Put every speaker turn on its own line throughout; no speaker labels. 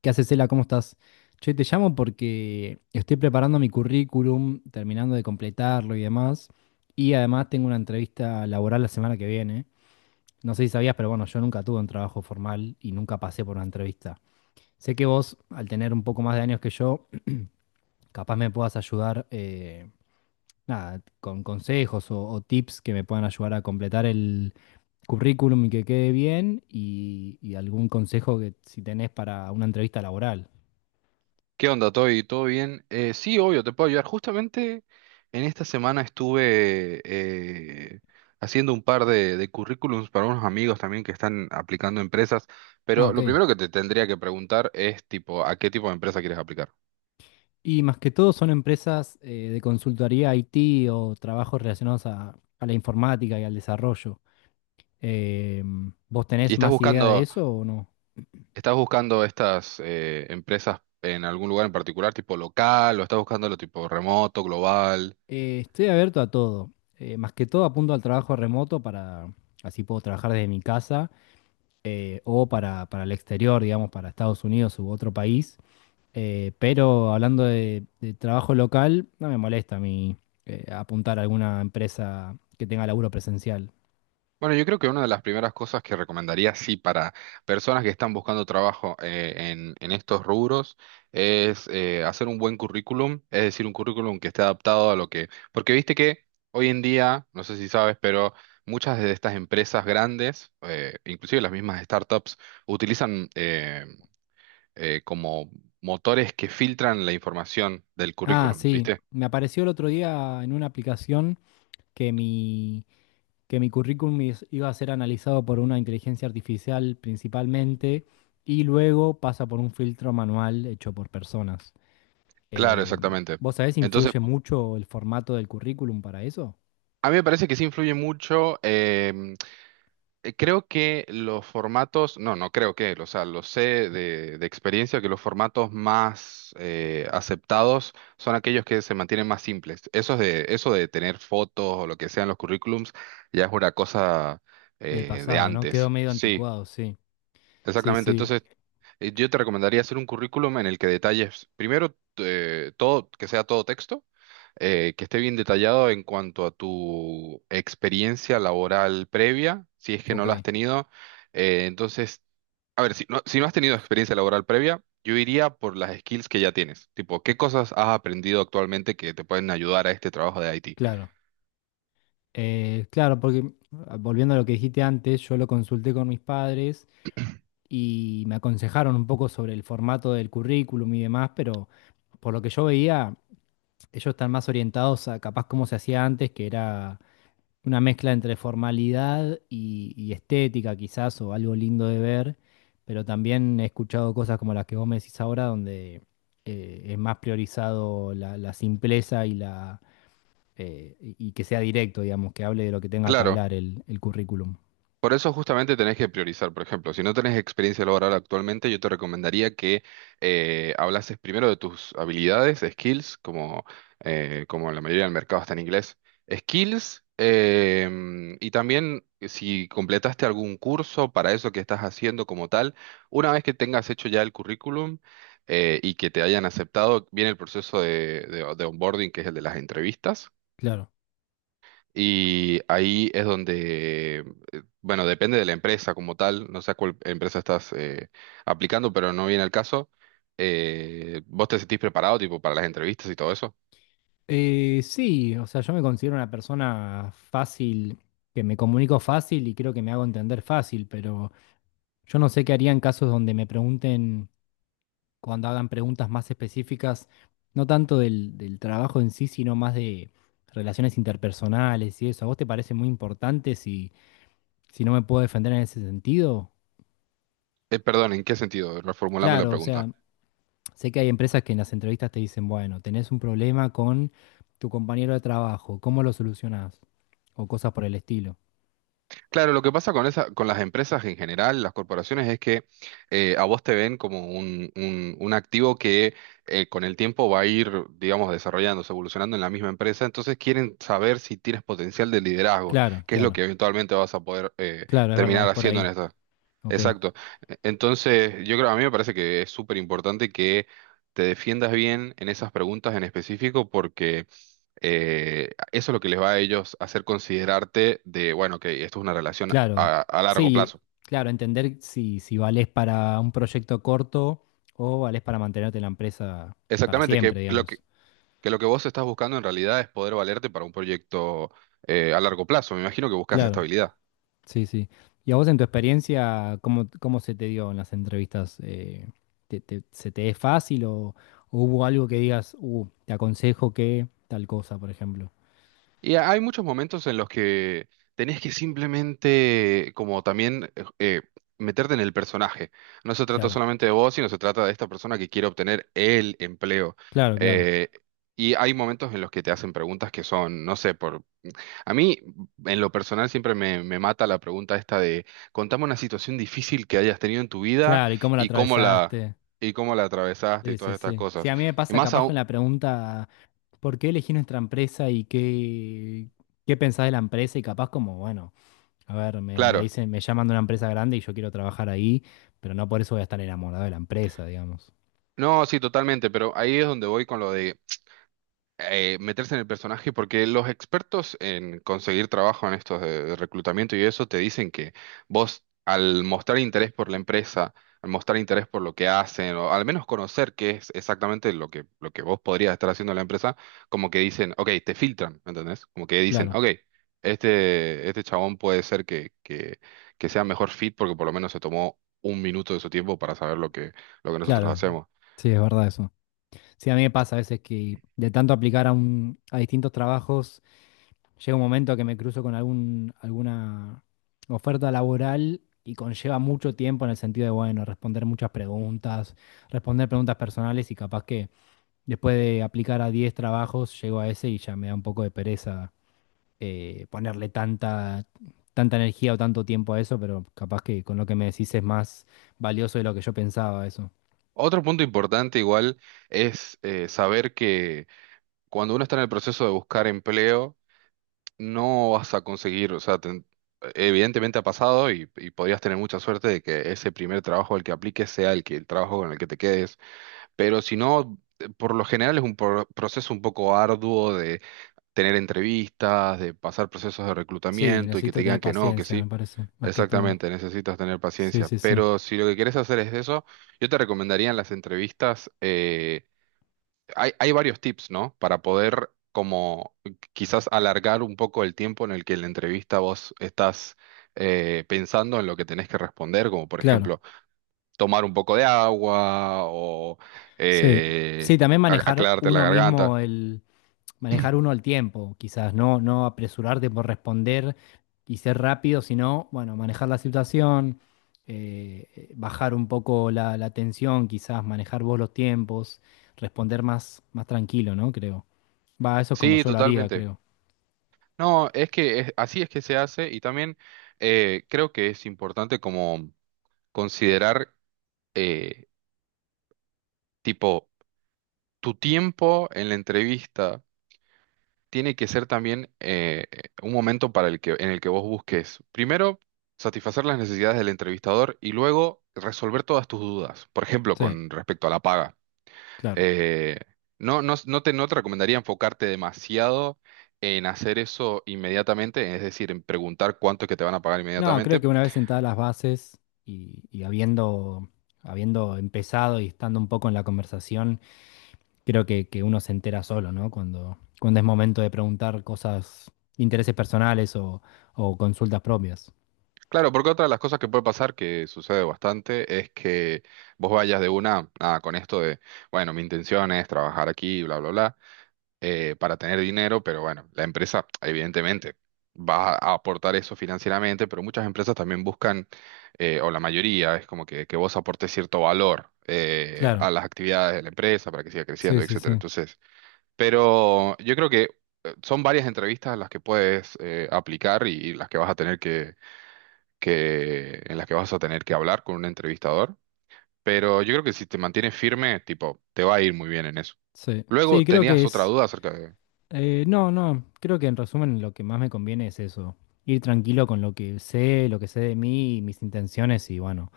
¿Qué haces, Cela? ¿Cómo estás? Che, te llamo porque estoy preparando mi currículum, terminando de completarlo y demás. Y además tengo una entrevista laboral la semana que viene. No sé si sabías, pero bueno, yo nunca tuve un trabajo formal y nunca pasé por una entrevista. Sé que vos, al tener un poco más de años que yo, capaz me puedas ayudar, nada, con consejos o tips que me puedan ayudar a completar el currículum y que quede bien y algún consejo que si tenés para una entrevista laboral.
¿Qué onda, Toy? ¿Todo bien? Sí, obvio, te puedo ayudar. Justamente en esta semana estuve haciendo un par de currículums para unos amigos también que están aplicando a empresas,
Ah,
pero
ok.
lo primero que te tendría que preguntar es tipo, ¿a qué tipo de empresa quieres aplicar?
Y más que todo son empresas de consultoría IT o trabajos relacionados a la informática y al desarrollo. Em, ¿vos
¿Y
tenés más idea de eso o no?
estás buscando estas empresas en algún lugar en particular, tipo local, o estás buscándolo tipo remoto, global?
Estoy abierto a todo. Más que todo apunto al trabajo remoto para, así puedo trabajar desde mi casa o para el exterior, digamos, para Estados Unidos u otro país. Pero hablando de trabajo local, no me molesta a mí apuntar a alguna empresa que tenga laburo presencial.
Bueno, yo creo que una de las primeras cosas que recomendaría, sí, para personas que están buscando trabajo en estos rubros, es hacer un buen currículum, es decir, un currículum que esté adaptado a lo que... Porque viste que hoy en día, no sé si sabes, pero muchas de estas empresas grandes, inclusive las mismas startups, utilizan como motores que filtran la información del
Ah,
currículum,
sí.
¿viste?
Me apareció el otro día en una aplicación que mi, que mi currículum iba a ser analizado por una inteligencia artificial principalmente y luego pasa por un filtro manual hecho por personas.
Claro,
Eh,
exactamente.
¿Vos sabés si
Entonces,
influye mucho el formato del currículum para eso?
a mí me parece que sí influye mucho. Creo que los formatos, no, no creo que, o sea, lo sé de experiencia que los formatos más aceptados son aquellos que se mantienen más simples. Eso de tener fotos o lo que sea en los currículums ya es una cosa
Del
de
pasado, ¿no? Quedó
antes.
medio
Sí,
anticuado, sí. Sí,
exactamente.
sí.
Entonces, yo te recomendaría hacer un currículum en el que detalles primero todo, que sea todo texto, que esté bien detallado en cuanto a tu experiencia laboral previa, si es que no
Ok.
la has tenido. Entonces, a ver, si no, si no has tenido experiencia laboral previa, yo iría por las skills que ya tienes, tipo, ¿qué cosas has aprendido actualmente que te pueden ayudar a este trabajo de IT?
Claro. Claro, porque ah, volviendo a lo que dijiste antes, yo lo consulté con mis padres. Y me aconsejaron un poco sobre el formato del currículum y demás, pero por lo que yo veía, ellos están más orientados a capaz como se hacía antes, que era una mezcla entre formalidad y estética quizás, o algo lindo de ver, pero también he escuchado cosas como las que vos me decís ahora, donde es más priorizado la simpleza y la... y que sea directo, digamos, que hable de lo que tenga que
Claro.
hablar el currículum.
Por eso justamente tenés que priorizar, por ejemplo, si no tenés experiencia laboral actualmente, yo te recomendaría que hablases primero de tus habilidades, skills, como, como la mayoría del mercado está en inglés, skills, em, y también si completaste algún curso para eso que estás haciendo como tal, una vez que tengas hecho ya el currículum y que te hayan aceptado, viene el proceso de de onboarding, que es el de las entrevistas
Claro.
y ahí es donde, bueno, depende de la empresa como tal, no sé a cuál empresa estás aplicando, pero no viene al caso. ¿Vos te sentís preparado tipo para las entrevistas y todo eso?
Sí, o sea, yo me considero una persona fácil, que me comunico fácil y creo que me hago entender fácil, pero yo no sé qué haría en casos donde me pregunten, cuando hagan preguntas más específicas, no tanto del trabajo en sí, sino más de relaciones interpersonales y eso. ¿A vos te parece muy importante si, si no me puedo defender en ese sentido?
Perdón, ¿en qué sentido? Reformulame la
Claro, o sea,
pregunta.
sé que hay empresas que en las entrevistas te dicen, bueno, tenés un problema con tu compañero de trabajo, ¿cómo lo solucionás? O cosas por el estilo.
Claro, lo que pasa con esa, con las empresas en general, las corporaciones, es que a vos te ven como un, un activo que con el tiempo va a ir, digamos, desarrollándose, evolucionando en la misma empresa. Entonces quieren saber si tienes potencial de liderazgo,
Claro,
que es lo
claro,
que eventualmente vas a poder
claro, es verdad,
terminar
es por
haciendo en
ahí.
esta.
Ok,
Exacto. Entonces, yo creo, a mí me parece que es súper importante que te defiendas bien en esas preguntas en específico, porque eso es lo que les va a ellos hacer considerarte de, bueno, que esto es una relación
claro,
a largo
sí,
plazo.
claro, entender si, si valés para un proyecto corto o valés para mantenerte en la empresa para
Exactamente,
siempre, digamos.
que lo que vos estás buscando en realidad es poder valerte para un proyecto a largo plazo. Me imagino que buscas
Claro,
estabilidad.
sí, sí. ¿Y a vos en tu experiencia, cómo, cómo se te dio en las entrevistas? ¿Se te es fácil o hubo algo que digas, te aconsejo que tal cosa, por ejemplo?
Y hay muchos momentos en los que tenés que simplemente, como también, meterte en el personaje. No se trata
Claro,
solamente de vos, sino se trata de esta persona que quiere obtener el empleo.
claro, claro,
Eh, y hay momentos en los que te hacen preguntas que son, no sé, a mí, en lo personal, siempre me, me mata la pregunta esta de, contame una situación difícil que hayas tenido en tu vida
claro, ¿y cómo la
y cómo la,
atravesaste?
y cómo la atravesaste
Sí,
y
sí,
todas estas
sí. Sí,
cosas.
a mí me
Y
pasa
más
capaz con
aún,
la pregunta, ¿por qué elegí nuestra empresa y qué, qué pensás de la empresa? Y capaz como, bueno, a ver, me
claro,
dicen, me llaman de una empresa grande y yo quiero trabajar ahí, pero no por eso voy a estar enamorado de la empresa, digamos.
no, sí, totalmente, pero ahí es donde voy con lo de meterse en el personaje, porque los expertos en conseguir trabajo en estos de reclutamiento y eso te dicen que vos al mostrar interés por la empresa, al mostrar interés por lo que hacen, o al menos conocer qué es exactamente lo que vos podrías estar haciendo en la empresa, como que dicen, ok, te filtran, ¿me entendés? Como que dicen,
Claro,
ok, este chabón puede ser que sea mejor fit porque por lo menos se tomó un minuto de su tiempo para saber lo que nosotros
claro,
hacemos.
sí, es verdad eso. Sí, a mí me pasa a veces que de tanto aplicar a un, a distintos trabajos. Llega un momento que me cruzo con algún, alguna oferta laboral y conlleva mucho tiempo en el sentido de, bueno, responder muchas preguntas, responder preguntas personales y capaz que después de aplicar a 10 trabajos llego a ese y ya me da un poco de pereza ponerle tanta, tanta energía o tanto tiempo a eso, pero capaz que con lo que me decís es más valioso de lo que yo pensaba eso.
Otro punto importante igual es saber que cuando uno está en el proceso de buscar empleo, no vas a conseguir, o sea, ten- evidentemente ha pasado y podrías tener mucha suerte de que ese primer trabajo al que apliques sea el que el trabajo con el que te quedes, pero si no, por lo general es un proceso un poco arduo de tener entrevistas, de pasar procesos de
Sí,
reclutamiento y que te
necesito tener
digan que no, que
paciencia, me
sí.
parece, más que todo.
Exactamente, necesitas tener
Sí,
paciencia.
sí, sí.
Pero si lo que quieres hacer es eso, yo te recomendaría en las entrevistas, hay, hay varios tips, ¿no? Para poder como quizás alargar un poco el tiempo en el que en la entrevista vos estás pensando en lo que tenés que responder, como por
Claro.
ejemplo tomar un poco de agua o
Sí.
eh,
Sí, también manejar
aclararte la
uno
garganta.
mismo. Manejar uno el tiempo, quizás, no, no apresurarte por responder y ser rápido, sino, bueno, manejar la situación, bajar un poco la tensión, quizás, manejar vos los tiempos, responder más, más tranquilo, ¿no? Creo. Va, eso es como
Sí,
yo lo haría,
totalmente.
creo.
No, es que así es que se hace y también creo que es importante como considerar eh, tipo, tu tiempo en la entrevista tiene que ser también un momento para el que, en el que vos busques, primero, satisfacer las necesidades del entrevistador y luego resolver todas tus dudas. Por ejemplo,
Sí,
con respecto a la paga.
claro.
Eh, no, no, no te recomendaría enfocarte demasiado en hacer eso inmediatamente, es decir, en preguntar cuánto es que te van a pagar
No, creo
inmediatamente.
que una vez sentadas las bases y habiendo, habiendo empezado y estando un poco en la conversación, creo que uno se entera solo, ¿no? Cuando, cuando es momento de preguntar cosas, intereses personales o consultas propias.
Claro, porque otra de las cosas que puede pasar, que sucede bastante, es que vos vayas de una, nada, con esto de, bueno, mi intención es trabajar aquí, bla, bla, bla, para tener dinero, pero bueno, la empresa, evidentemente, va a aportar eso financieramente, pero muchas empresas también buscan, o la mayoría, es como que vos aportes cierto valor
Claro,
a las actividades de la empresa para que siga
sí,
creciendo,
sí,
etcétera.
sí.
Entonces, pero yo creo que son varias entrevistas las que puedes aplicar y las que vas a tener que, en las que vas a tener que hablar con un entrevistador, pero yo creo que si te mantienes firme, tipo, te va a ir muy bien en eso.
Sí, sí,
Luego,
creo que
¿tenías otra
es...
duda acerca de...?
no, no, creo que en resumen lo que más me conviene es eso, ir tranquilo con lo que sé de mí, mis intenciones y bueno,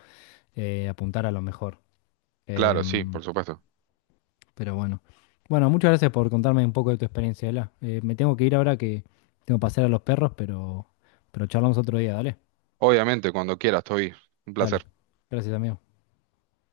apuntar a lo mejor.
Claro, sí,
Em,
por supuesto.
pero bueno. Bueno, muchas gracias por contarme un poco de tu experiencia, Ela. Me tengo que ir ahora que tengo que pasear a los perros, pero charlamos otro día, dale.
Obviamente, cuando quieras, estoy. Un
Dale.
placer.
Gracias, amigo.